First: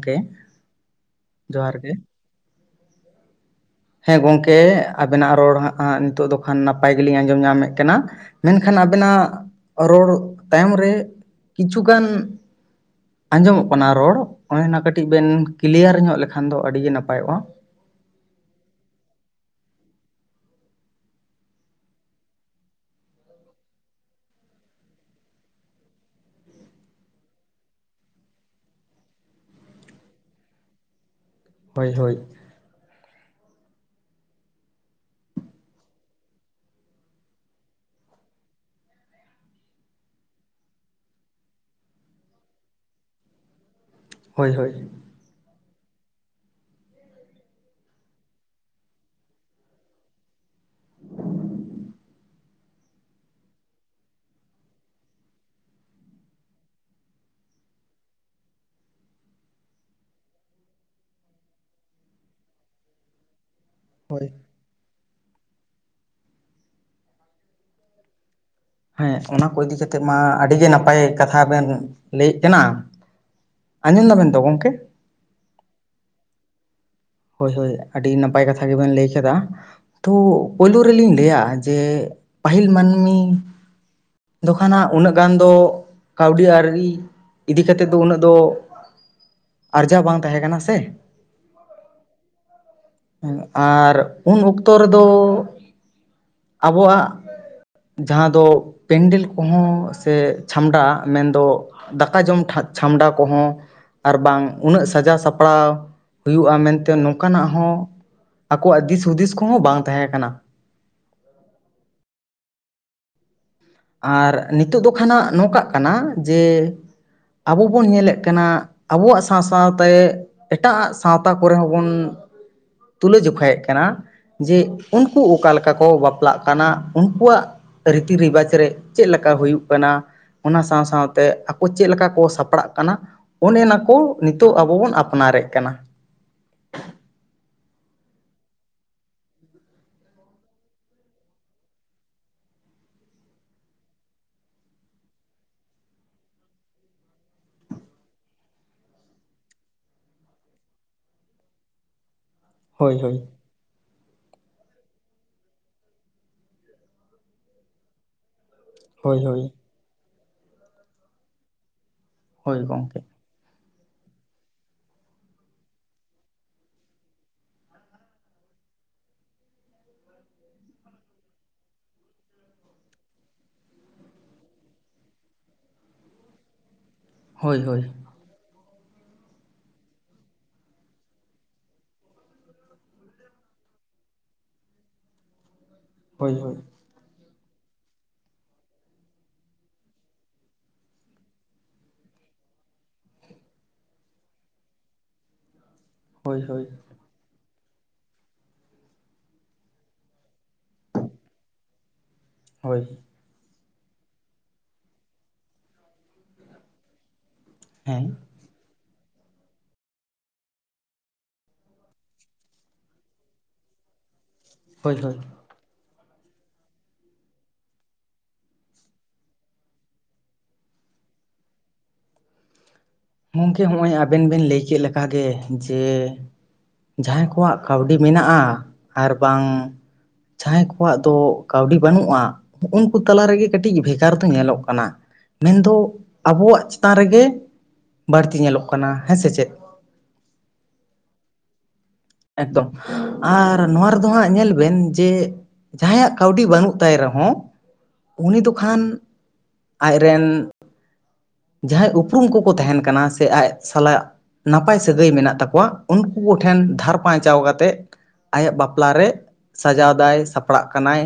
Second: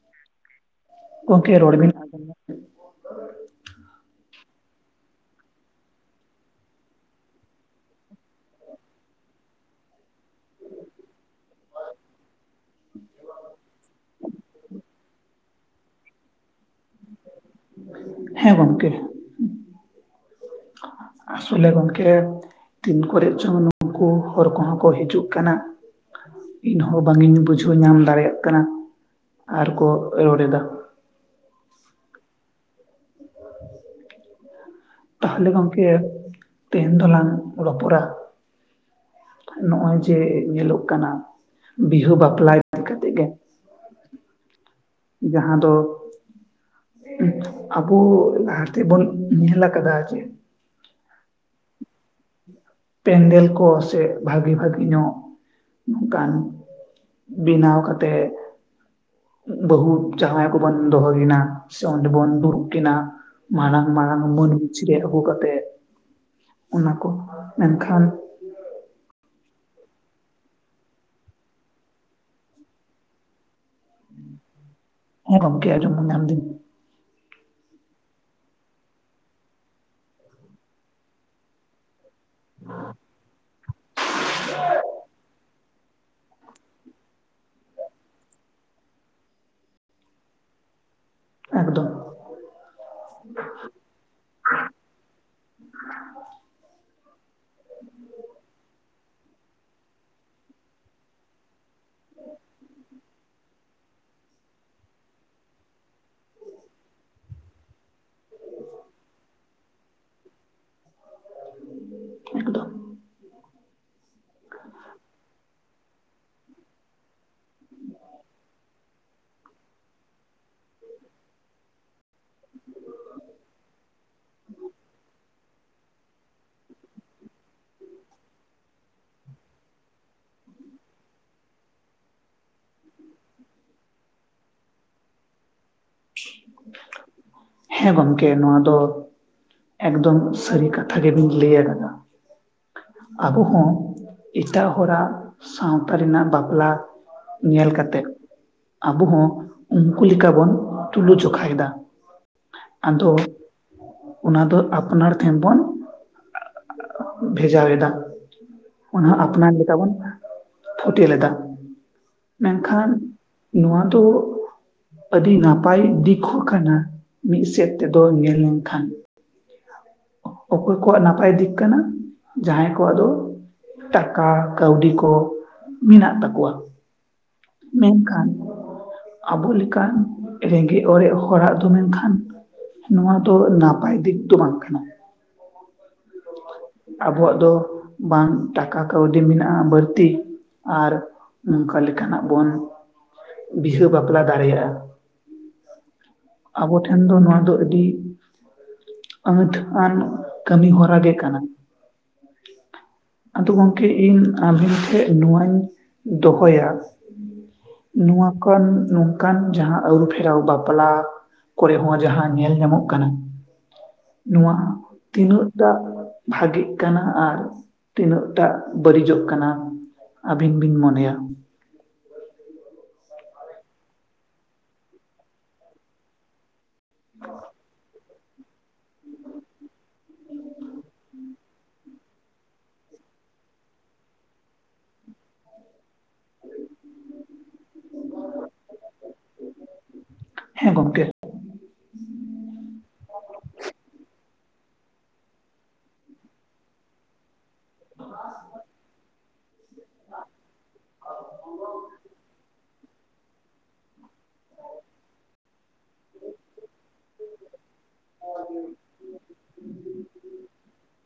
ᱜᱚᱝᱠᱮ ᱜᱚᱢᱠᱮ ᱨᱚᱲ ᱡᱚᱦᱟᱨ ᱵᱮᱱ ᱜᱮ ᱟᱡᱚᱢ ᱧᱟᱢᱫᱟ? ᱦᱮᱸ ᱜᱚᱢᱠᱮ ᱟᱵᱮᱱᱟᱜ ᱨᱚᱲ ᱦᱟᱸᱜ ᱦᱟᱸᱜ ᱱᱤᱛᱚᱜ ᱫᱚ ᱠᱷᱟᱱ ᱱᱟᱯᱟᱭ ᱜᱮᱞᱤᱧ ᱟᱸᱡᱚᱢ ᱧᱟᱢᱮᱫ ᱠᱟᱱᱟ᱾ ᱢᱮᱱᱠᱷᱟᱱ ᱟᱵᱮᱱᱟᱜ ᱨᱚᱲ ᱛᱟᱭᱚᱢ ᱨᱮ ᱠᱤᱪᱷᱩᱜᱟᱱ ᱟᱸᱡᱚᱢᱚᱜ ᱠᱟᱱᱟ ᱨᱚᱲ, ᱚᱱᱮ ᱚᱱᱟ ᱠᱟᱹᱴᱤᱡ ᱵᱮᱱ ᱠᱞᱤᱭᱟᱨ ᱧᱚᱜ ᱞᱮᱠᱷᱟᱱ ᱫᱚ ᱟᱹᱰᱤ ᱜᱮ ᱱᱟᱯᱟᱭᱚᱜ-ᱟ᱾ ᱦᱮᱸ ᱜᱚᱢᱠᱮ, ᱟᱥᱚᱞᱮ ᱜᱚᱢᱠᱮ ᱛᱤᱱ ᱠᱚᱨᱮ ᱪᱚᱝ ᱱᱩᱠᱩ ᱦᱚᱲ ᱠᱚᱦᱚᱸ ᱠᱚ ᱦᱤᱡᱩᱜ ᱠᱟᱱᱟ᱾ ᱤᱧᱦᱚᱸ ᱵᱟᱝᱤᱧ ᱵᱩᱡᱷᱟᱹᱣ ᱧᱟᱢ ᱫᱟᱲᱮᱭᱟᱜ ᱠᱟᱱᱟ, ᱟᱨᱠᱚ ᱨᱚᱲᱮᱫᱟ᱾ ᱦᱳᱭ ᱦᱳᱭ᱾ ᱛᱟᱦᱚᱞᱮ ᱜᱚᱝᱠᱮ ᱛᱮᱦᱮᱧ ᱫᱚᱞᱟᱝ ᱨᱚᱯᱚᱲᱟ ᱱᱚᱜ-ᱚᱭ ᱡᱮ ᱧᱮᱞᱚᱜ ᱠᱟᱱᱟ ᱵᱤᱦᱟᱹ ᱵᱟᱯᱞᱟ ᱠᱟᱛᱮᱜ ᱜᱮ ᱦᱳᱭ ᱦᱳᱭ᱾ ᱡᱟᱦᱟᱸ ᱫᱚ ᱟᱵᱚ ᱞᱟᱦᱟᱛᱮ ᱵᱚᱰᱱ ᱧᱮᱞ ᱟᱠᱟᱫᱟ ᱡᱮ ᱯᱮᱱᱰᱮᱞ ᱠᱚ ᱥᱮ ᱵᱷᱟᱜᱤ ᱵᱷᱟᱹᱜᱤ ᱧᱚᱜ ᱱᱚᱝᱠᱟᱱ ᱵᱮᱱᱟᱣ ᱠᱟᱛᱮᱫ ᱵᱟᱹᱦᱩ ᱡᱟᱣᱸᱟᱭ ᱠᱚᱵᱚᱱ ᱫᱚᱦᱚᱠᱤᱱᱟ ᱥᱮ ᱚᱸᱰᱮ ᱵᱚᱱ ᱫᱩᱲᱩᱵ ᱠᱱᱟ, ᱢᱟᱲᱟᱝ ᱢᱟᱨᱟᱝ ᱦᱳᱭ ᱢᱟᱹᱱ ᱪᱤᱨᱟᱹᱭ ᱟᱹᱜᱩ ᱠᱟᱛᱮᱫ ᱚᱱᱟ ᱠᱚ ᱢᱮᱱᱠᱷᱟᱱ ᱦᱮᱸ ᱚᱱᱟ ᱠᱚ ᱤᱫᱤ ᱠᱟᱛᱮᱜ ᱢᱟ ᱟᱹᱰᱤ ᱜᱮ ᱱᱟᱯᱟᱭ ᱠᱟᱛᱷᱟ ᱵᱮᱱ ᱞᱟᱹᱭᱮᱫ ᱠᱟᱱᱟ᱾ ᱟᱸᱡᱚᱢ ᱫᱟᱵᱮᱱ ᱛᱚ ᱜᱚᱢᱠᱮ? ᱦᱮᱸ ᱜᱚᱢᱠᱮ ᱟᱡᱚᱢ ᱧᱟᱢ ᱫᱟᱹᱤᱧ᱾ ᱦᱳᱭ ᱦᱳᱭ, ᱟᱹᱰᱤ ᱱᱟᱯᱟᱭ ᱠᱟᱛᱷᱟ ᱜᱮᱵᱮᱱ ᱞᱟᱹᱭ ᱠᱮᱫᱟ᱾ ᱛᱳ ᱯᱳᱭᱞᱳ ᱨᱮᱞᱤᱧ ᱞᱟᱹᱭᱟ ᱡᱮ ᱯᱟᱹᱦᱤᱞ ᱢᱟᱹᱱᱢᱤ ᱫᱚ ᱠᱷᱟᱱ ᱦᱟᱸᱜ ᱩᱱᱟᱹᱜ ᱜᱟᱱ ᱫᱚ ᱠᱟᱹᱣᱰᱤ ᱟᱹᱨᱤ ᱤᱫᱤ ᱠᱟᱛᱮᱫ ᱫᱚ ᱩᱱᱟᱹᱜ ᱫᱚ ᱟᱨᱡᱟᱣ ᱵᱟᱝ ᱛᱟᱦᱮᱸ ᱠᱟᱱᱟ ᱥᱮ᱾ ᱮᱠᱫᱚᱢ᱾ ᱟᱨ ᱩᱱ ᱚᱠᱛᱚ ᱨᱮᱫᱚ ᱟᱵᱚᱣᱟᱜ ᱡᱟᱦᱟᱸ ᱫᱚ ᱯᱮᱱᱰᱮᱞ ᱠᱚᱦᱚᱸ ᱥᱮ ᱪᱷᱟᱢᱰᱟ ᱢᱮᱱᱫᱚ᱾ ᱫᱟᱠᱟ ᱡᱚᱢ ᱪᱷᱟᱢᱰᱟ ᱠᱚᱦᱚᱸ ᱟᱨ ᱵᱟᱝ ᱩᱱᱟᱹᱜ ᱥᱟᱡᱟᱣ ᱥᱟᱯᱲᱟᱣ ᱦᱩᱭᱩᱜᱼᱟ ᱢᱮᱼᱼ ᱱᱚᱝᱠᱟᱱᱟᱜ ᱦᱚᱸ ᱟᱠᱚᱣᱟᱜ ᱫᱤᱥ ᱦᱩᱫᱤᱥ ᱠᱚᱦᱚᱸ ᱵᱟᱝ ᱛᱟᱦᱮᱸ ᱠᱟᱱᱟ᱾ ᱮᱠᱫᱚᱢ ᱟᱨ ᱱᱤᱛᱚᱜ ᱫᱚ ᱠᱷᱟᱱᱟᱜ ᱱᱚᱝᱠᱟᱜ ᱠᱟᱱᱟ ᱡᱮ ᱟᱵᱚ ᱵᱚᱱ ᱧᱮᱞᱮᱫ ᱠᱟᱱᱟ᱾ ᱟᱵᱚᱣᱟᱜ ᱥᱟᱶ ᱥᱟᱶᱛᱮ ᱮᱴᱟᱜᱼᱟᱜ ᱥᱟᱶᱛᱟ ᱠᱚᱨᱮ ᱦᱚᱸᱵᱚᱱ? ᱛᱩᱞᱟᱹᱣ ᱡᱚᱠᱷᱟ ᱭᱮᱜ ᱠᱟᱱᱟ᱾ ᱡᱮ ᱩᱱᱠᱩ ᱚᱠᱟ ᱞᱮᱠᱟ ᱠᱚ ᱵᱟᱯᱞᱟᱜ ᱠᱟᱱᱟ ᱩᱱᱠᱩᱣᱟᱜ ᱨᱤᱛᱤ ᱨᱮᱣᱟᱡᱽ ᱨᱮ ᱪᱮᱫ ᱞᱮᱠᱟ ᱦᱩᱭᱩᱜ ᱠᱟᱱᱟ ᱚᱱᱟ ᱥᱟᱶ ᱥᱟᱶᱛᱮ ᱟᱠᱚ ᱪᱮᱫ ᱞᱮᱠᱟ ᱠᱚ ᱥᱟᱯᱲᱟᱜ ᱠᱟᱱᱟ᱾ ᱚᱱᱮᱱᱟ ᱠᱚ ᱱᱤᱛᱚᱜ ᱟᱵᱚ ᱵᱚᱱ ᱟᱯᱱᱟᱨᱮᱫ ᱠᱟᱱᱟ᱾ ᱦᱮᱸ ᱜᱚᱝᱠᱮ ᱱᱚᱣᱟ ᱫᱚ ᱮᱠᱫᱚᱢ ᱥᱟᱹᱨᱤ ᱠᱟᱛᱷᱟ ᱜᱮᱵᱤᱱ ᱞᱟᱹᱭ ᱟᱠᱟᱫᱟ᱾ ᱟᱵᱚ ᱦᱚᱸ ᱮᱴᱟᱜ ᱦᱚᱲᱟᱜ ᱥᱟᱣᱛᱟ ᱨᱮᱱᱟᱜ ᱵᱟᱯᱞᱟ ᱧᱮᱞ ᱠᱟᱛᱮᱜ ᱟᱵᱚ ᱦᱚᱸ ᱩᱱᱠᱩ ᱞᱮᱠᱟ ᱵᱚᱱ? ᱛᱩᱞᱩ ᱡᱚᱠᱷᱟᱭ ᱫᱟ ᱦᱳᱭ ᱟᱫᱚ ᱦᱳᱭ ᱚᱱᱟ ᱫᱚ ᱟᱯᱱᱟᱨ ᱴᱷᱮᱱ ᱵᱚᱱ ᱵᱷᱮᱡᱟᱣᱟᱫᱟ ᱚᱱᱟᱦᱚ ᱦᱳᱭ ᱦᱳᱭ ᱟᱯᱱᱟᱨ ᱞᱮᱠᱟ ᱵᱚᱱ ᱯᱷᱴᱮᱞ ᱞᱮᱫᱟ ᱦᱳᱭ ᱢᱮᱱᱠᱷᱟᱱ᱾ ᱜᱚᱢᱠᱮ ᱱᱚᱣᱟ ᱫᱚ ᱟᱹᱰᱤ ᱱᱟᱯᱟᱭ ᱵᱟᱭ ᱫᱤᱠᱩ ᱠᱟᱱᱟ ᱢᱤᱫ ᱥᱮᱫ ᱛᱮᱫᱚ ᱧᱮᱞ ᱞᱮᱱᱠᱷᱟᱱ ᱚᱠᱚᱭ ᱠᱚᱣᱟᱜ ᱱᱟᱯᱟᱭ ᱫᱤᱠ ᱠᱟᱱᱟ ᱡᱟᱦᱟᱸᱭ ᱠᱚᱣᱟᱜ ᱫᱚ ᱴᱟᱠᱟ ᱠᱟᱹᱣᱰᱤ ᱠᱚ ᱢᱮᱱᱟᱜ ᱛᱟᱠᱣᱟ ᱦᱳᱭ ᱦᱳᱭ ᱢᱮᱱᱠᱷᱟᱱ ᱟᱵᱚ ᱞᱮᱠᱟᱱ ᱨᱮᱸᱜᱮᱡ ᱚᱨᱮᱡ ᱦᱚᱲᱟᱜ ᱫᱚ ᱢᱮᱱᱠᱷᱟᱱ ᱱᱚᱣᱟ ᱫᱚ ᱱᱟᱯᱟᱭ ᱫᱤᱠ ᱫᱚ ᱵᱟᱝ ᱠᱟᱱᱟ᱾ ᱦᱳᱭ ᱦᱳᱭ ᱟᱵᱚᱣᱟᱜ ᱫᱚ ᱵᱟᱝ ᱴᱟᱠᱟ ᱠᱟᱹᱣᱰᱤ ᱢᱮᱱᱟᱜᱼᱟ ᱵᱟᱹᱲᱛᱤ ᱟᱨ ᱚᱱᱠᱟ ᱞᱮᱠᱟᱱᱟᱜ ᱵᱚᱱ ᱵᱤᱦᱟᱹ ᱵᱟᱯᱞᱟ ᱫᱟᱲᱮᱭᱟᱜᱼᱟ ᱦᱳᱭ ᱦᱳᱭ ᱦᱳᱭ ᱟᱵᱚ ᱴᱷᱮᱱ ᱮ ᱫᱚ ᱱᱚᱣᱟ ᱫᱚ ᱟᱹᱰᱤ ᱟᱹᱛ ᱟᱱ ᱠᱟᱹᱢᱤ ᱦᱚᱨᱟ ᱜᱮ ᱠᱟᱱᱟ᱾ ᱦᱳᱭ ᱟᱫᱚ ᱜᱚᱢᱠᱮ ᱤᱧ ᱟᱵᱤᱱ ᱴᱷᱮᱱ ᱱᱚᱣᱟᱧ ᱫᱚᱦᱚᱭᱟ? ᱦᱮᱸ ᱱᱚᱣᱟᱠ ᱱᱚᱝᱠᱟᱱ ᱡᱟᱦᱟᱸ ᱟᱹᱨᱩᱯᱷᱮᱨᱟᱣ ᱵᱟᱯᱞᱟ᱾ ᱠᱚᱨᱮ ᱦᱚᱸ ᱡᱟᱦᱟᱸ ᱧᱮᱞ ᱧᱟᱢᱚᱜ ᱠᱟᱱᱟ ᱱᱚᱣᱟ ᱦᱳᱭ ᱦᱳᱭ ᱛᱤᱱᱟᱹᱜ? ᱫᱟᱜ ᱵᱷᱟᱜᱤᱜ ᱠᱟᱱᱟ ᱟᱨ ᱛᱤᱱᱟᱹᱜ ᱴᱟᱜ ᱵᱟᱹᱲᱤᱡᱚᱜ ᱠᱟᱱᱟ᱾ ᱟᱹᱵᱤᱱ ᱵᱤᱱ ᱢᱚᱱᱮᱭᱟ ᱜᱚᱢᱠᱮ ᱦᱚᱸᱜᱼᱚᱭ ᱟᱵᱮᱱ ᱵᱮᱱ ᱞᱟᱹᱭ ᱠᱮᱫᱠᱟᱜᱮ ᱡᱮ ᱡᱟᱦᱟᱸᱭ ᱠᱚᱣᱟᱜ ᱠᱟᱹᱣᱰᱤ ᱢᱮᱱᱟᱜᱼᱟ ᱟᱨ ᱵᱟᱝ ᱡᱟᱦᱟᱸᱭ ᱠᱚᱣᱟᱜ ᱫᱚ ᱠᱟᱹᱣᱰᱤ ᱵᱟᱹᱱᱩᱜᱼᱟ᱾ ᱩᱱᱠᱩ ᱛᱟᱞᱟ ᱨᱮᱜᱮ ᱠᱟᱹᱴᱤᱡ ᱵᱷᱮᱜᱟᱨ ᱫᱚ ᱧᱮᱞᱚᱜ ᱠᱟᱱᱟ ᱢᱮᱱᱫᱚ ᱟᱵᱚᱣᱟᱜ ᱪᱮᱛᱟᱱ ᱨᱮᱜᱮ ᱵᱟᱹᱲᱛᱤ ᱧᱮᱞᱚᱜ ᱠᱟᱱᱟ ᱦᱮᱸ ᱥᱮ ᱪᱮᱫ ᱦᱮᱸ ᱜᱚᱝᱠᱮ ᱮᱠᱫᱚᱢ ᱟᱨ ᱱᱚᱣᱟ ᱨᱮᱫᱚ ᱦᱟᱸᱜ ᱧᱮᱞ ᱵᱮᱱ ᱡᱮ ᱡᱟᱦᱟᱸᱭᱟᱜ ᱠᱟᱹᱣᱰᱤ ᱵᱟᱹᱱᱩᱜ ᱛᱟᱭ ᱨᱮᱦᱚᱸ ᱩᱱᱤ ᱫᱚ ᱠᱷᱟᱱ ᱟᱡ ᱨᱮᱱ ᱡᱟᱦᱟᱸᱭ ᱩᱯᱨᱩᱢ ᱠᱚᱠᱚ ᱛᱟᱦᱮᱱ ᱠᱟᱱᱟ ᱥᱮ ᱟᱡ ᱥᱟᱞᱟᱜ ᱱᱟᱯᱟᱭ ᱥᱟᱹᱜᱟᱹᱭ ᱢᱮᱱᱟᱜ ᱛᱟᱠᱚᱣᱟ ᱩᱱᱠᱩ ᱠᱚᱴᱷᱮᱱ ᱫᱷᱟᱨ ᱯᱟᱸᱪᱟᱣ ᱠᱟᱛᱮᱫ ᱟᱭᱟᱜ ᱵᱟᱯᱞᱟᱨᱮ ᱥᱟᱡᱟᱣᱫᱟᱭ, ᱥᱟᱯᱲᱟᱜ ᱠᱟᱱᱟᱭ᱾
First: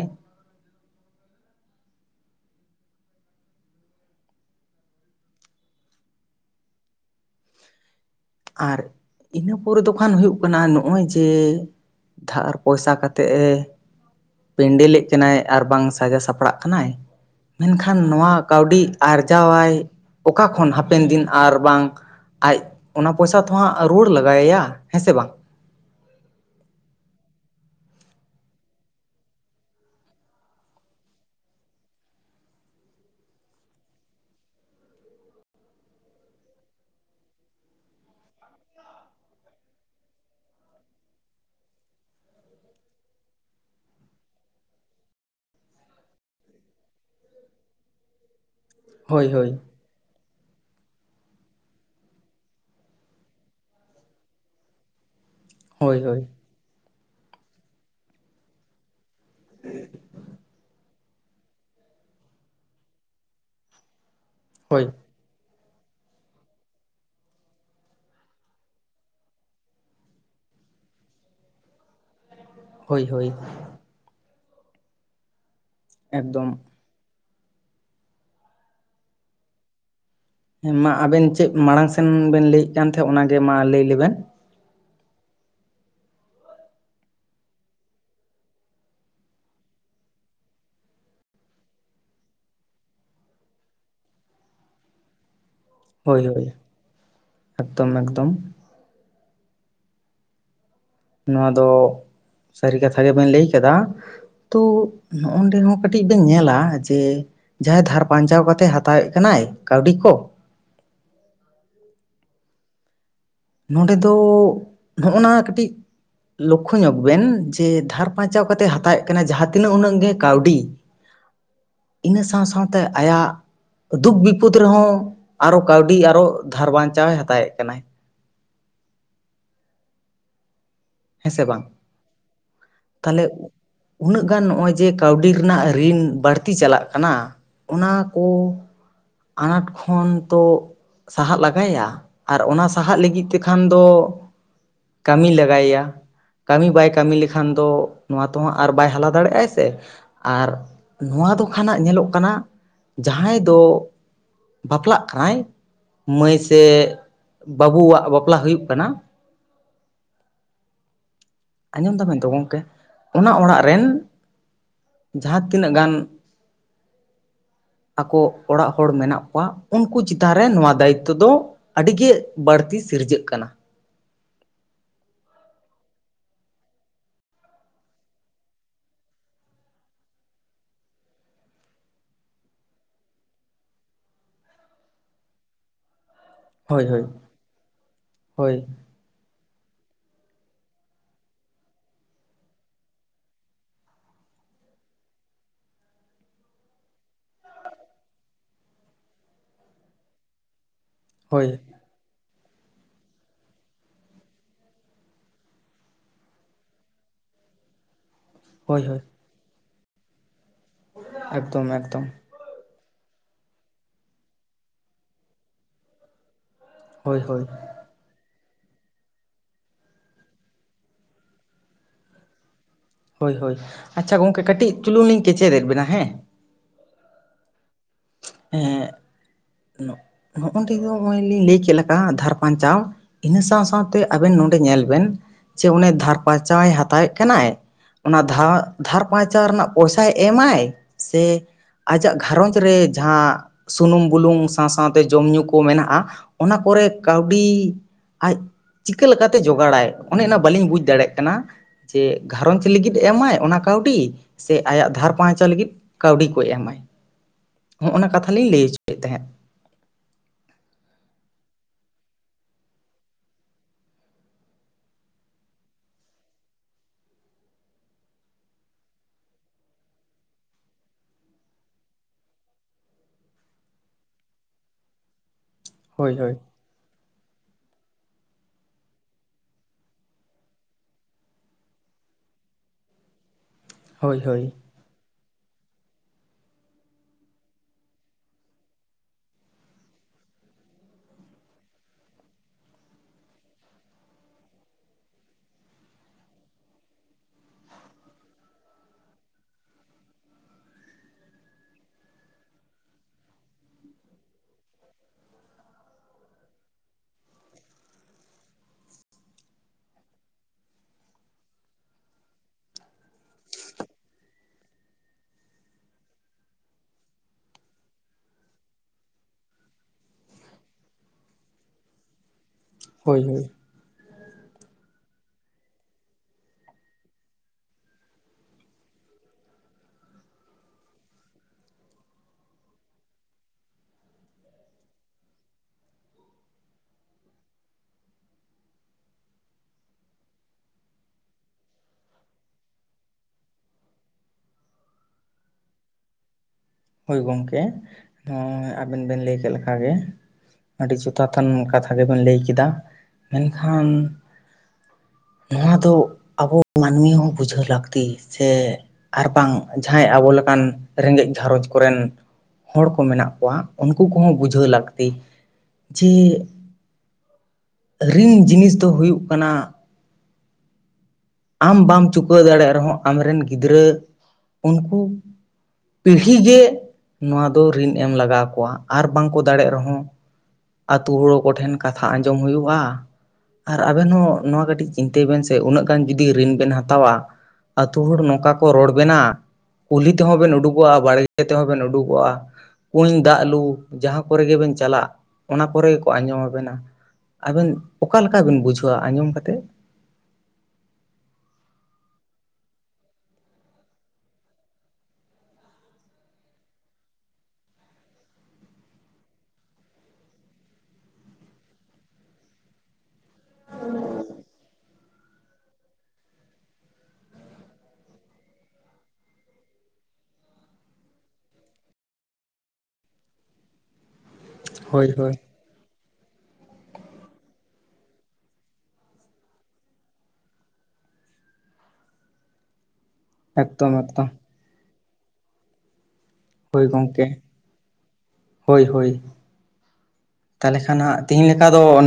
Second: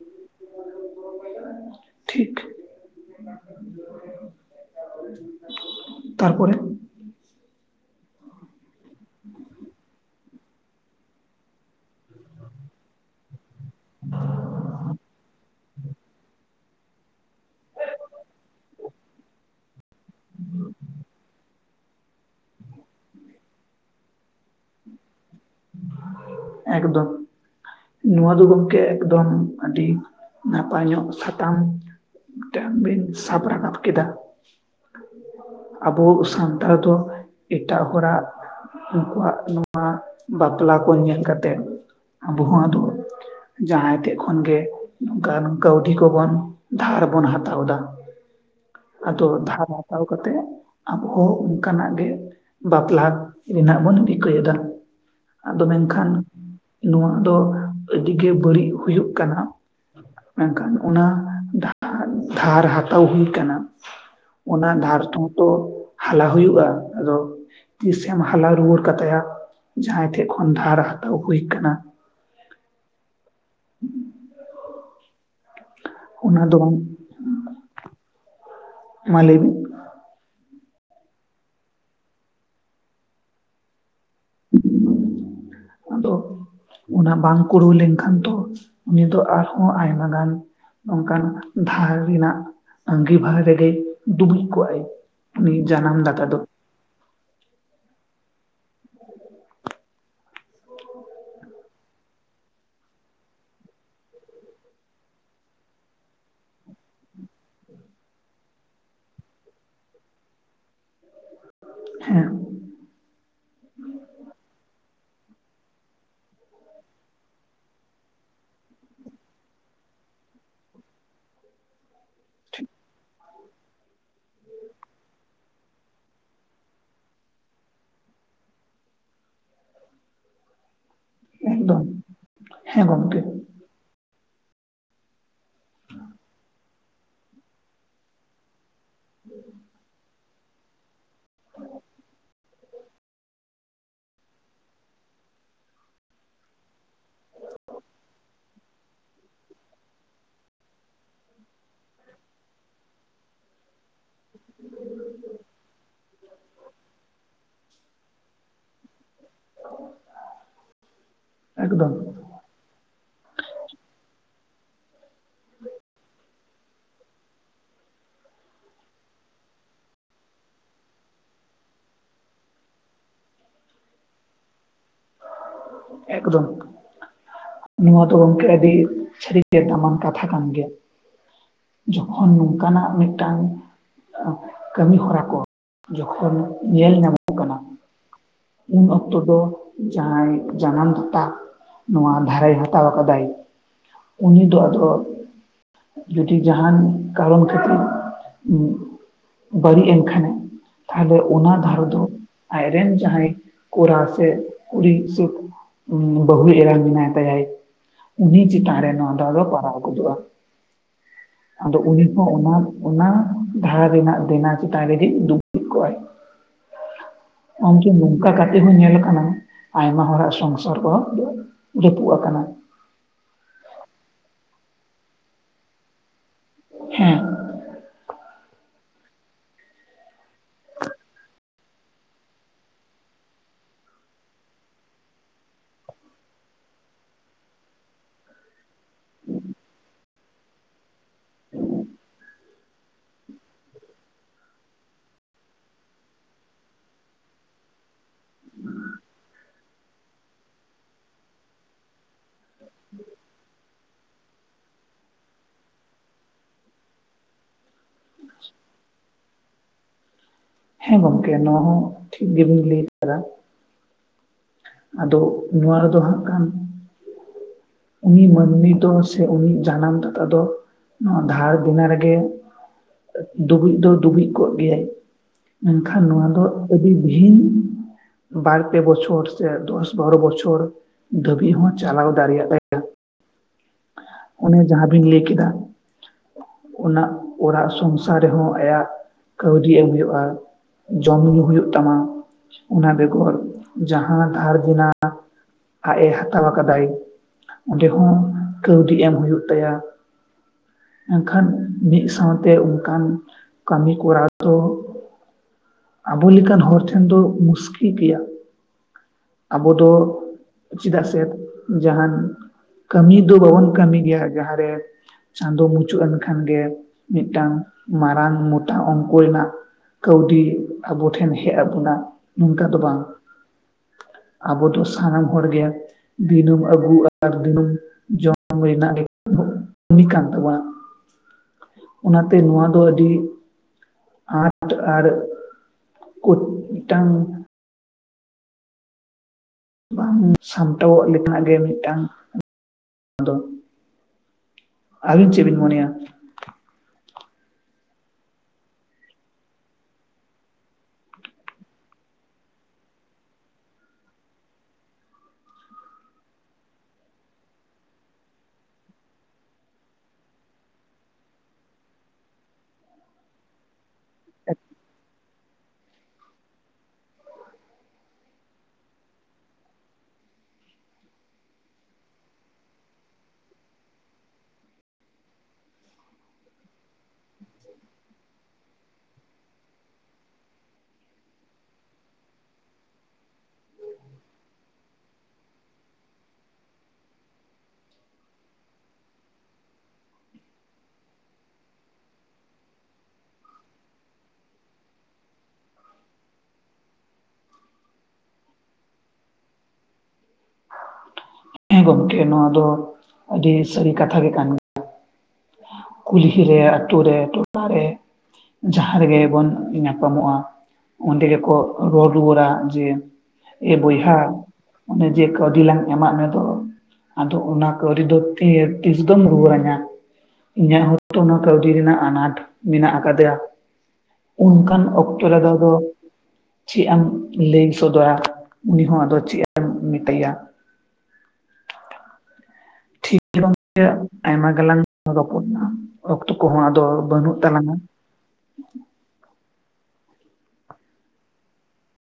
ᱴᱷᱤᱠ᱾ ᱛᱟᱯᱚᱨᱮ ᱟᱨ ᱤᱱᱟᱹ ᱯᱚᱨᱮ ᱫᱚᱠᱷᱟᱱ ᱦᱩᱭᱩᱜ ᱠᱟᱱᱟ ᱱᱚᱜ-ᱚᱭ ᱡᱮ ᱫᱷᱟᱨ ᱯᱚᱭᱥᱟ ᱠᱟᱛᱮᱜ-ᱮ ᱯᱮᱱᱰᱮᱞᱮᱜ ᱠᱟᱱᱟᱭ ᱟᱨ ᱵᱟᱝ ᱥᱟᱡᱟ ᱥᱟᱯᱲᱟᱜ ᱠᱟᱱᱟᱭ᱾ ᱢᱮᱱᱠᱷᱟᱱ ᱱᱚᱣᱟ ᱠᱟᱹᱣᱰᱤ ᱟᱨᱡᱟᱣᱟᱭ ᱚᱠᱟ ᱠᱷᱚᱱ ᱦᱟᱯᱮᱱ ᱫᱤᱱ ᱟᱨ ᱵᱟᱝ? ᱟᱡ ᱚᱱᱟ ᱯᱚᱭᱥᱟ ᱛᱚ ᱦᱟᱸᱜ ᱨᱩᱣᱟᱹᱲ ᱞᱟᱜᱟᱭᱮᱭᱟ ᱦᱮᱸ ᱥᱮ ᱵᱟᱝ? ᱮᱠᱫᱚᱢ᱾ ᱱᱚᱣᱟ ᱫᱚ ᱜᱚᱝᱠᱮ ᱮᱠᱫᱚᱢ ᱟᱹᱰᱤ ᱱᱟᱯᱟᱭ ᱧᱚᱜ ᱥᱟᱛᱟᱢ᱾ ᱢᱤᱫᱴᱟᱝ ᱵᱤᱱ ᱥᱟᱵ ᱨᱟᱠᱟᱵ ᱠᱮᱫᱟ᱾ ᱟᱵᱚ ᱥᱟᱱᱛᱟᱲ ᱫᱚ ᱮᱴᱟᱜ ᱦᱚᱲᱟᱜ ᱩᱱᱠᱩᱣᱟᱜ ᱵᱟᱯᱞᱟ ᱠᱚ ᱧᱮᱞ ᱠᱟᱛᱮᱫ ᱟᱵᱚ ᱦᱚᱸ ᱟᱫᱚ ᱡᱟᱦᱟᱸᱭ ᱴᱷᱮᱡ ᱠᱷᱚᱱᱜᱮ ᱱᱚᱝᱠᱟᱱ ᱠᱟᱹᱣᱰᱤ ᱠᱚᱵᱚᱱ ᱫᱷᱟᱨ ᱵᱚᱱ ᱦᱟᱛᱟᱣᱫᱟ᱾ ᱟᱫᱚ ᱦᱳᱭ ᱦᱳᱭ ᱫᱷᱟᱨ ᱦᱟᱛᱟᱣ ᱠᱟᱛᱮᱜ ᱟᱵᱚ ᱦᱚᱸ ᱚᱱᱠᱟᱱᱟᱜ ᱜᱮ ᱵᱟᱯᱞᱟ ᱨᱮᱱᱟᱜ ᱵᱚᱱ ᱨᱤᱠᱟᱹᱭᱫᱟ᱾ ᱟᱫᱚ ᱦᱳᱭ ᱢᱮᱱᱠᱷᱟᱱ ᱦᱳᱭ ᱱᱚᱣᱟ ᱫᱚ ᱟᱹᱰᱤ ᱜᱮ ᱵᱟᱹᱲᱤᱡ ᱦᱩᱭᱩᱜ ᱠᱟᱱᱟ, ᱢᱮᱱᱠᱷᱟᱱ ᱚᱱᱟ ᱫᱷᱟᱨ ᱫᱷᱟᱨ ᱦᱟᱛᱟᱣ ᱦᱩᱭ ᱠᱟᱱᱟ᱾ ᱚᱱᱟ ᱦᱳᱭ ᱫᱷᱟᱨ ᱴᱷᱚᱝᱠᱚ ᱦᱟᱞᱟ ᱦᱩᱭᱩᱜ-ᱟ᱾ ᱟᱫᱚ ᱛᱤᱥᱮᱢ ᱦᱟᱞᱟ ᱨᱩᱣᱟᱹᱲ ᱠᱟᱛᱟᱭᱟ? ᱡᱟᱦᱟᱸᱭ ᱴᱷᱮᱡ ᱠᱷᱚᱱ ᱫᱷᱟᱨ ᱦᱟᱛᱟᱣ ᱦᱩᱭ ᱠᱟᱱᱟ᱾ ᱦᱳᱭ ᱦᱳᱭ᱾ ᱚᱱᱟ ᱮᱠᱫᱚᱢ ᱫᱚ ᱢᱟ ᱞᱟᱹᱭᱵᱤᱱ᱾ ᱦᱮᱸ ᱢᱟ ᱟᱵᱮᱱ ᱪᱮᱫ ᱢᱟᱲᱟᱝ ᱥᱮᱱ ᱵᱮᱱ ᱞᱟᱹᱭᱮᱫ ᱠᱟᱱ ᱛᱟᱦᱮᱸᱫ, ᱚᱱᱟᱜᱮ ᱢᱟ ᱞᱟᱹᱭ ᱞᱮᱵᱮᱱ᱾ [unintelligible] ᱟᱫᱚ ᱚᱱᱟ ᱵᱟᱝ ᱠᱩᱲᱟᱹᱣ ᱞᱮᱱᱠᱷᱟᱱ ᱛᱚ ᱩᱱᱤ ᱫᱚ ᱟᱨᱦᱚᱸ ᱟᱭᱢᱟ ᱜᱟᱱ ᱱᱚᱝᱠᱟᱱ ᱫᱷᱟᱨ ᱨᱮᱱᱟᱜ ᱟᱸᱜᱤᱵᱷᱟᱷᱟᱨ ᱨᱮᱜᱮᱭ ᱰᱩᱵᱩᱡ ᱠᱚᱜ-ᱟᱭ᱾ ᱩᱱᱤ ᱡᱟᱱᱟᱢ ᱦᱳᱭ ᱦᱳᱭ, ᱮᱠᱫᱚᱢ ᱮᱠᱫᱚᱢ᱾ ᱱᱚᱣᱟ ᱫᱚ ᱥᱟᱹᱨᱤ ᱠᱟᱛᱷᱟ ᱜᱮ ᱵᱮᱱ ᱞᱟᱹᱭ ᱠᱟᱫᱟ᱾ ᱛᱚ ᱱᱚᱜ-ᱚᱱ ᱰᱮ ᱦᱚᱸ ᱠᱟᱹᱴᱤᱡ ᱵᱮᱱ ᱧᱮᱞᱟ ᱡᱮ ᱡᱟᱦᱟᱸᱭ ᱫᱷᱟᱨ ᱵᱟᱧᱪᱟᱣ ᱠᱟᱛᱮᱫ ᱦᱟᱛᱟᱣᱮᱫ ᱠᱟᱱᱟᱭ ᱠᱟᱹᱣᱰᱤ ᱠᱚ ᱦᱮᱸ᱾ ᱱᱚᱸᱰᱮ ᱫᱚ ᱱᱚᱜ-ᱚ ᱱᱟ ᱠᱟᱹᱴᱤᱡ ᱞᱚᱠᱷᱚ ᱧᱚᱜᱽ ᱵᱮᱱ ᱡᱮ ᱫᱷᱟᱨ ᱯᱟᱧᱪᱟᱣ ᱠᱟᱛᱮᱜ ᱦᱟᱛᱟᱣᱮᱫ ᱠᱟᱱᱟᱭ, ᱡᱟᱦᱟᱸ ᱛᱤᱱᱟᱹᱜ ᱩᱱᱟᱹᱜ ᱜᱮ ᱠᱟᱹᱣᱰᱤ᱾ [inaudible] ᱤᱱᱟᱹ ᱥᱟᱶ ᱴᱷᱤᱠ ᱥᱟᱶᱛᱮ ᱟᱭᱟᱜ ᱫᱩᱠ ᱵᱤᱯᱚᱫ ᱨᱮᱦᱚᱸ ᱟᱨᱚ ᱠᱟᱹᱣᱰᱤ ᱟᱨᱚ ᱫᱷᱟᱨ ᱵᱟᱧᱪᱟᱣᱮ ᱦᱟᱛᱟᱣᱮᱜ ᱠᱟᱱᱟᱭ᱾ ᱦᱮᱸ ᱥᱮ ᱵᱟᱝ? ᱮᱠᱫᱚᱢ ᱦᱮᱸ ᱜᱚᱢᱠᱮ ᱛᱟᱦᱞᱮ ᱩᱱᱟᱹᱜ ᱜᱟᱱ ᱱᱚᱜ-ᱚᱭ ᱡᱮ ᱠᱟᱹᱣᱰᱤ ᱨᱮᱱᱟᱜ ᱨᱤᱱ ᱵᱟᱹᱲᱛᱤ ᱪᱟᱞᱟᱜ ᱠᱟᱱᱟ᱾ ᱚᱱᱟ ᱠᱚ ᱟᱱᱟᱴ ᱠᱷᱚᱱ ᱛᱚ ᱥᱟᱦᱟᱜ ᱞᱟᱜᱟᱭᱮᱭᱟ ᱟᱨ ᱚᱱᱟ ᱥᱟᱦᱟᱜ ᱞᱟᱹᱜᱤᱫ ᱛᱮᱠᱷᱟᱱ ᱫᱚ ᱠᱟᱹᱢᱤ ᱞᱮᱜᱟᱭᱮᱭᱟ᱾ ᱠᱟᱹᱢᱤ ᱵᱟᱭ ᱠᱟᱹᱢᱤ ᱞᱮᱠᱷᱟᱱ ᱫᱚ, ᱱᱚᱣᱟ ᱛᱚ ᱦᱟᱸᱜ ᱟᱨ ᱵᱟᱭ ᱦᱟᱞᱟ ᱫᱟᱲᱮᱭᱟᱜᱟᱜ-ᱟ ᱥᱮ᱾ ᱟᱨ ᱱᱚᱣᱟ ᱫᱚ ᱠᱷᱟᱱᱟᱜ ᱧᱮᱞᱚᱜ ᱠᱟᱱᱟ ᱡᱟᱦᱟᱸᱭ ᱫᱚ, ᱵᱟᱯᱞᱟᱜ ᱠᱟᱱᱟᱭ ᱢᱟᱹᱭ ᱥᱮ ᱵᱟᱹᱵᱩᱣᱟᱜ ᱵᱟᱯᱞᱟ ᱦᱩᱭᱩᱜ ᱠᱟᱱᱟ ᱮᱠᱫᱚᱢ ᱟᱸᱡᱚᱢ ᱛᱟᱵᱮᱱ ᱛᱚ ᱜᱚᱝᱠᱮ? ᱚᱱᱟ ᱚᱲᱟᱜ ᱨᱮᱱ ᱡᱟᱦᱟᱸ ᱛᱤᱱᱟᱹᱜ ᱜᱟᱱ [inaudible] ᱟᱠᱚ ᱚᱲᱟᱜ ᱦᱚᱲ ᱢᱮᱱᱟᱜ ᱠᱚᱣᱟ ᱩᱱᱠᱩ ᱪᱮᱛᱟᱱ ᱨᱮ ᱱᱚᱣᱟ ᱫᱟᱭᱤᱜᱛᱚ ᱫᱚ ᱟᱹᱰᱤᱜᱮ ᱵᱟᱹᱲᱛᱤ ᱥᱤᱨᱡᱟᱹᱜ ᱠᱟᱱᱟ᱾ ᱮᱠᱫᱚᱢ, ᱱᱚᱣᱟ ᱫᱚ ᱜᱚᱝᱠᱮ ᱟᱹᱰᱤ [unintelligible] ᱫᱟᱢᱟᱱ ᱠᱟᱛᱷᱟ ᱠᱟᱱ ᱜᱮᱭᱟ᱾ ᱡᱚᱠᱷᱚᱱ ᱱᱚᱝᱠᱟᱱᱟᱜ ᱢᱤᱜᱴᱟᱝ ᱟᱸ ᱠᱟᱹᱢᱤ ᱦᱚᱨᱟ ᱠᱚ ᱡᱚᱠᱷᱚᱱ ᱦᱳᱭ ᱧᱮᱞ ᱦᱳᱭ ᱧᱟᱢᱚᱜ ᱠᱟᱱᱟ ᱦᱳᱭ ᱩᱱ ᱚᱠᱛᱚ ᱫᱚ ᱡᱟᱦᱟᱸᱭ ᱡᱟᱦᱟᱱ ᱴᱟᱜ ᱱᱚᱣᱟ ᱫᱷᱟᱨᱟᱭ ᱦᱟᱛᱟᱣ ᱠᱟᱫᱟᱭ ᱩᱱᱤ ᱫᱚ ᱟᱫᱚ ᱡᱩᱫᱤ ᱡᱟᱦᱟᱱ ᱠᱟᱨᱚᱱ ᱠᱷᱟᱹᱛᱤᱨ ᱩᱸ ᱵᱟᱹᱲᱤᱜ ᱮᱱ ᱠᱷᱟᱱᱮ ᱛᱟᱦᱚᱞᱮ ᱦᱳᱭ ᱚᱱᱟ ᱫᱷᱟᱨᱚ ᱫᱚ ᱟᱡᱨᱮᱱ ᱡᱟᱦᱟᱸᱭ ᱠᱚᱲᱟ ᱥᱮ ᱠᱩᱲᱤ ᱥᱩᱛ ᱩᱸ ᱵᱟᱹᱦᱩ ᱮᱨᱟᱝ ᱢᱮᱱᱟᱭ ᱛᱟᱭᱟᱭ ᱩᱱᱤ ᱪᱮᱛᱟᱱ ᱦᱳᱭ ᱨᱮ ᱦᱳᱭ ᱱᱚᱣᱟ, ᱟᱫᱚ ᱯᱟᱲᱦᱟᱣ ᱜᱚᱫᱚᱜᱼᱟ ᱮᱠᱫᱚᱢ ᱟᱫᱚ ᱮᱠᱫᱚᱢ ᱩᱱᱤ ᱦᱚᱸ ᱚᱱᱟ ᱚᱱᱟ ᱫᱷᱟᱨ ᱨᱮᱱᱟᱜ ᱫᱮᱱᱟ ᱪᱮᱛᱟᱱ ᱨᱮᱜᱮ ᱫᱩᱵᱲᱩᱵ ᱠᱚᱜᱼᱟᱭ᱾ ᱦᱳᱭ ᱦᱳᱭ, ᱜᱚᱝᱠᱮ ᱱᱚᱝᱠᱟ ᱠᱟᱛᱮᱜ ᱦᱚᱸ ᱧᱮᱞ ᱠᱟᱱᱟ ᱟᱭᱢᱟ ᱦᱚᱲᱟᱜ ᱥᱚᱝᱥᱟᱨ ᱠᱚ ᱡᱟᱹᱯᱩᱜ ᱟᱠᱟᱱᱟ᱾ ᱦᱳᱭ ᱦᱳᱭ, ᱟᱪᱪᱷᱟ ᱜᱚᱝᱠᱮ ᱠᱟᱹᱴᱤᱜ ᱪᱩᱞᱩᱝ ᱞᱤᱧ ᱠᱮᱪᱮᱫᱮᱜ ᱵᱤᱱᱟ ᱦᱮᱸ ᱦᱮᱸ ᱮᱻ ᱱᱚᱜ ᱱᱚᱜᱼᱚᱸᱰᱮ [unintelligible] ᱞᱤᱧ ᱞᱟᱹᱭ ᱠᱮᱜ ᱞᱮᱠᱟ ᱫᱷᱟᱨ ᱯᱟᱧᱪᱟᱣ ᱤᱱᱟᱹ ᱥᱟᱶᱼᱥᱟᱶᱛᱮ ᱟᱵᱮᱱ ᱱᱚᱸᱰᱮ ᱧᱮᱞ ᱵᱮᱱ ᱡᱮ ᱚᱱᱮ ᱫᱷᱟᱨ ᱯᱟᱨᱪᱟᱣᱮ ᱦᱟᱛᱟᱣᱮᱜ ᱠᱟᱱᱟᱭ ᱚᱱᱟ ᱫᱷᱟᱜ ᱫᱷᱟᱨ ᱯᱟᱨᱪᱟᱣ ᱨᱮᱱᱟᱜ ᱯᱚᱭᱥᱟᱭ ᱮᱢᱟᱭ ᱥᱮ, ᱟᱡᱟᱜ ᱜᱷᱟᱨᱚᱸᱡᱽ ᱨᱮ ᱡᱟᱦᱟᱸ ᱥᱩᱱᱩᱢ ᱵᱩᱞᱩᱝ ᱥᱟᱶᱼᱥᱟᱶᱛᱮ ᱡᱚᱢᱧᱩ ᱠᱚ ᱢᱮᱱᱟᱜᱼᱟ ᱚᱱᱟ ᱠᱚᱨᱮ ᱠᱟᱹᱣᱰᱤᱻ ᱟᱡ ᱪᱤᱠᱟᱹ ᱞᱮᱠᱟᱛᱮ ᱡᱚᱜᱟᱲᱟᱭ ᱚᱱᱮ ᱚᱱᱟ ᱵᱟᱹᱞᱤᱧ ᱵᱩᱡᱽ ᱫᱟᱲᱮᱜ ᱠᱟᱱᱟ᱾ ᱡᱮ ᱜᱷᱟᱨᱚᱸᱡᱽ ᱞᱟᱹᱜᱤᱫ ᱮᱢᱟᱭ ᱚᱱᱟ ᱠᱟᱹᱣᱰᱤ ᱥᱮ ᱟᱭᱟᱜ ᱫᱷᱟᱨ ᱯᱟᱧᱪᱟᱣ ᱞᱟᱹᱜᱤᱫ ᱠᱟᱹᱣᱰᱤ ᱠᱚᱭ ᱮᱢᱟᱭ᱾ ᱦᱚᱸᱜᱼᱚᱱᱟ ᱠᱟᱛᱷᱟ ᱞᱤᱧ ᱞᱟᱹᱭ ᱚᱪᱚᱭᱮᱫ ᱛᱟᱦᱮᱸᱜ᱾ ᱦᱮᱸ ᱜᱚᱝᱠᱮ ᱱᱚᱣᱟ ᱦᱚᱸ ᱴᱷᱤᱠ ᱜᱮᱵᱤᱱ ᱞᱟᱹᱭ ᱠᱟᱫᱟ᱾ ᱟᱫᱚ ᱱᱚᱣᱟ ᱨᱮᱫᱚ ᱦᱟᱸᱜ ᱠᱷᱟᱱ ᱩᱱᱤ ᱢᱟᱹᱱᱢᱤ ᱫᱚ ᱥᱮ ᱩᱱᱤ ᱡᱟᱱᱟᱢ ᱛᱟᱨᱟ ᱫᱚ ᱱᱚᱣᱟ ᱫᱷᱟᱨ ᱪᱮᱛᱟᱱ ᱨᱮᱜᱮ ᱰᱩᱵᱩᱡ ᱫᱚ ᱰᱩᱵᱩᱡ ᱠᱚᱜ ᱜᱮᱭᱟᱭ᱾ ᱢᱮᱱᱠᱷᱟᱱ ᱦᱳᱭ ᱱᱚᱣᱟ ᱦᱳᱭ ᱫᱚ ᱚᱹᱵᱤ ᱵᱷᱤᱱ ᱵᱟᱨ ᱯᱮ ᱵᱚᱪᱷᱚᱨ ᱥᱮ ᱫᱚᱥ ᱵᱟᱨᱚ ᱵᱚᱪᱷᱚᱨ ᱫᱷᱟᱹᱵᱤᱜ ᱦᱚᱸ ᱪᱟᱞᱟᱣ ᱫᱟᱲᱮᱭᱟᱜ ᱛᱟᱭᱟ᱾ ᱦᱳᱭ ᱦᱳᱭ, ᱡᱟᱦᱟᱸ ᱵᱤᱱ ᱞᱟᱹᱭ ᱠᱮᱫᱟ ᱚᱱᱟ ᱚᱨᱟᱜ ᱥᱚᱝᱥᱟᱨ ᱨᱮᱦᱚᱸ ᱟᱭᱟᱜ ᱠᱟᱹᱣᱰᱤ ᱮᱢ ᱦᱩᱭᱩᱜᱼᱟ᱾ ᱡᱚᱢ ᱧᱩ ᱦᱩᱭᱩᱜ ᱛᱟᱢᱟ ᱚᱱᱟ ᱵᱮᱜᱚᱨ ᱡᱟᱦᱟᱸ ᱫᱷᱟᱨ ᱫᱮᱱᱟ, ᱟᱡ ᱮ ᱦᱟᱛᱟᱣ ᱟᱠᱟᱫᱟᱭ ᱚᱸᱰᱮ ᱦᱚᱸ ᱠᱟᱹᱣᱰᱤ ᱮᱢ ᱦᱩᱭᱩᱜ ᱛᱟᱭᱟ᱾ ᱮᱱᱠᱷᱟᱱ ᱢᱤᱜ ᱥᱟᱶᱛᱮ ᱚᱱᱠᱟᱱ ᱠᱟᱹᱢᱤ ᱠᱚᱨᱟᱣ ᱫᱚ ᱟᱵᱚ ᱞᱮᱠᱟᱱ ᱦᱚᱲ ᱴᱷᱮᱱ ᱫᱚ ᱢᱩᱥᱠᱤᱞ ᱜᱮᱭᱟ᱾ ᱟᱵᱚ ᱫᱚ ᱪᱮᱫᱟᱜ ᱥᱮ ᱡᱟᱦᱟᱱ ᱠᱟᱹᱢᱤ ᱫᱚ ᱵᱟᱵᱚᱱ ᱠᱟᱹᱢᱤ ᱜᱮᱭᱟ ᱡᱟᱦᱟᱸᱨᱮ ᱪᱟᱸᱫᱳ ᱢᱩᱪᱟᱹᱫ ᱮᱱ ᱠᱷᱟᱱ ᱜᱮ ᱢᱤᱫᱴᱟᱝ ᱢᱟᱨᱟᱝ ᱢᱚᱴᱟ ᱚᱝᱠᱚ ᱨᱮᱱᱟᱜ ᱠᱟᱹᱣᱰᱤ ᱟᱵᱚ ᱴᱷᱮᱱ ᱦᱮᱡ ᱟᱵᱚᱱᱟ ᱱᱚᱝᱠᱟ ᱫᱚ ᱵᱟᱝ᱾ ᱦᱳᱭ ᱦᱳᱭ᱾ ᱟᱵᱚ ᱫᱚ ᱥᱟᱱᱟᱢ ᱦᱚᱲ ᱜᱮ ᱫᱤᱱᱟᱹᱢ ᱟᱹᱜᱩ ᱟᱨ ᱫᱤᱱᱟᱹᱢ ᱡᱚᱢ ᱨᱮᱱᱟᱜ ᱜᱮ [inaudible] ᱠᱟᱹᱢᱤ ᱠᱟᱱ ᱛᱟᱵᱚᱱᱟ᱾ ᱚᱱᱟᱛᱮ ᱱᱚᱣᱟ ᱫᱚ ᱟᱹᱰᱤ ᱟᱨᱴ ᱟᱨ ᱠᱩᱴᱴ ᱢᱤᱫ-ᱴᱟᱝ ᱵᱟᱝ ᱥᱟᱢᱴᱟᱣᱚᱜ ᱞᱮᱠᱟᱱᱟᱜ ᱜᱮ ᱢᱤᱫᱽᱴᱟᱝ [inaudible] ᱫᱚ ᱟᱹᱵᱤᱱ ᱪᱮᱫ ᱵᱤᱱ ᱢᱚᱱᱮᱭᱟ? ᱦᱳᱭ ᱜᱚᱝᱠᱮ ᱦᱮᱸ ᱟᱵᱮᱱ ᱵᱮᱱ ᱞᱟᱹᱭ ᱠᱮᱫ ᱞᱮᱠᱟ ᱜᱮ᱾ ᱟᱹᱰᱤ ᱡᱚᱛᱷᱟᱛᱷᱟᱱ ᱠᱟᱛᱷᱟ ᱜᱮᱵᱮᱱ ᱞᱟᱹᱭ ᱠᱮᱫᱟ᱾ ᱢᱮᱱᱠᱷᱟᱱ ᱱᱚᱣᱟ ᱫᱚ ᱟᱵᱚ ᱢᱟᱹᱱᱢᱤ ᱦᱚᱸ ᱵᱩᱡᱷᱟᱹᱣ ᱞᱟᱹᱠᱛᱤ ᱥᱮ-ᱼ ᱟᱨᱵᱟᱝ ᱡᱟᱦᱟᱸᱭ ᱟᱵᱚ ᱞᱮᱠᱟᱱ ᱨᱮᱸᱜᱮᱡ ᱜᱷᱟᱨᱚᱸᱡᱽ ᱠᱚᱨᱮᱱ ᱦᱚᱲ ᱠᱚ ᱢᱮᱱᱟᱜ ᱠᱚᱣᱟ ᱩᱱᱠᱩ ᱠᱚᱦᱚᱸ ᱵᱩᱡᱷᱟᱹᱣ ᱞᱟᱹᱠᱛᱤ᱾ ᱡᱮ ᱨᱤᱱ ᱡᱤᱱᱤᱥ ᱫᱚ ᱦᱩᱭᱩᱜ ᱠᱟᱱᱟ-ᱼ ᱟᱢ ᱵᱟᱢ ᱪᱩᱠᱟᱹᱣ ᱫᱟᱲᱮᱜ ᱨᱮᱦᱚᱸ ᱟᱢᱨᱮᱱ ᱜᱤᱫᱽᱨᱟᱹ ᱩᱱᱠᱩ ᱯᱤᱲᱦᱤ ᱜᱮ ᱱᱚᱣᱟ ᱫᱚ ᱨᱤᱱ ᱮᱢ ᱞᱟᱜᱟᱣ ᱠᱚᱣᱟ ᱟᱨ ᱵᱟᱝ ᱠᱚ ᱫᱟᱲᱮᱜ ᱨᱮᱦᱚᱸ ᱟᱛᱩ ᱦᱚᱲ ᱠᱚᱴᱷᱮᱱ ᱠᱟᱛᱷᱟ ᱟᱸᱡᱚᱢ ᱦᱩᱭᱩᱜᱼᱟ᱾ ᱟᱨ ᱟᱵᱮᱱ ᱦᱚᱸ ᱱᱚᱣᱟ ᱠᱟᱹᱴᱤᱡ ᱪᱤᱱᱛᱟᱹᱭ ᱵᱮᱱ ᱥᱮ ᱩᱱᱟᱹᱜ ᱜᱟᱱ ᱡᱚᱫᱤ ᱨᱤᱱ ᱵᱮᱱ ᱦᱟᱛᱟᱣᱟ᱾ ᱟᱹᱛᱩ ᱦᱚᱲ ᱱᱚᱝᱠᱟ ᱠᱚ ᱨᱚᱲ ᱵᱮᱱᱟ᱾ ᱠᱩᱞᱦᱤ ᱛᱮᱦᱚᱸ ᱵᱮᱱ ᱩᱰᱩᱠᱚᱜᱼᱟ, ᱵᱟᱲᱜᱮ ᱛᱮᱦᱚᱸ ᱵᱮᱱ ᱩᱰᱩᱠᱚᱜᱼᱟ᱾ ᱠᱩᱧ ᱫᱟᱜ ᱞᱩ ᱡᱟᱦᱟᱸ ᱠᱚᱨᱮ ᱜᱮᱵᱮᱱ ᱪᱟᱞᱟᱜ᱾ ᱚᱱᱟ ᱠᱚᱨ ᱜᱮᱠᱚ ᱟᱸᱡᱚᱢᱟᱵᱮᱱᱟ, ᱟᱵᱮᱱ ᱚᱠᱟ ᱞᱮᱠᱟ ᱵᱮᱱ ᱵᱩᱡᱷᱟᱹᱣᱟ ᱟᱸᱡᱚᱢ ᱠᱟᱛᱮᱫ? ᱦᱮᱸ ᱜᱚᱢᱠᱮ ᱱᱚᱣᱟ ᱫᱚ ᱟᱹᱰᱤ ᱥᱟᱹᱨᱤ ᱠᱟᱛᱷᱟ ᱜᱮ ᱠᱟᱱ ᱠᱩᱞᱦᱤ ᱨᱮ, ᱟᱛᱩ ᱨᱮ, ᱴᱚᱴᱟ ᱨᱮ ᱡᱟᱦᱟ ᱨᱮᱜᱮ ᱵᱚᱱ ᱧᱟᱯᱟᱢᱚᱜᱼᱟ ᱚᱰᱮ ᱜᱮᱠᱚ ᱨᱚᱨ ᱨᱩᱭᱟᱹᱲᱟ ᱡᱮ ᱮ ᱵᱚᱭᱦᱟ ᱚᱱᱮ ᱡᱮ ᱠᱟᱹᱣᱰᱤ ᱞᱟᱝ ᱮᱢᱟᱜ ᱢᱮᱫᱚ ᱟᱫᱚ ᱚᱱᱟ ᱠᱟᱹᱣᱰᱤ ᱫᱚ ᱛᱤᱨᱮ ᱛᱤᱥ ᱫᱚᱢ ᱨᱩᱣᱟᱹᱲᱟᱹᱧᱟ? ᱤᱧᱟᱹᱜ ᱦᱚᱛᱚ ᱚᱱᱟ ᱠᱟᱹᱣᱰᱤ ᱨᱮᱱᱟᱜ ᱟᱱᱟᱴ ᱢᱮᱱᱟᱜ ᱟᱠᱟᱫᱮᱭᱟᱺ ᱚᱱᱠᱟᱱ ᱦᱳᱭ ᱚᱠᱛᱚ ᱦᱳᱭ ᱨᱮᱫᱚ ᱟᱫᱚ ᱪᱮᱫ ᱮᱢ ᱞᱟᱹᱭ ᱥᱚᱫᱚᱨᱟ, ᱩᱱᱤ ᱦᱚᱸ ᱟᱫᱚ ᱪᱮᱫ ᱮᱢ ᱢᱮᱛᱟᱭᱟ᱾ ᱮᱠᱫᱚᱢ [unintelligible] ᱮᱠᱫᱚᱢ ᱟᱭᱢᱟ ᱜᱟᱞᱟᱝ ᱨᱚᱯᱚᱲᱱᱟ, ᱚᱠᱛᱚ ᱠᱚᱦᱚᱸ ᱟᱫᱚ ᱦᱳᱭ ᱜᱚᱢᱠᱮ ᱵᱟᱱᱩᱜ ᱛᱟᱞᱟᱝᱟ᱾ ᱦᱳᱭ ᱦᱳᱭᱺ ᱛᱟᱦᱚᱞᱮ ᱠᱷᱟᱱ ᱦᱟᱸᱜ ᱛᱤᱦᱤᱧ ᱞᱮᱠᱟ ᱫᱚ ᱱᱟᱝ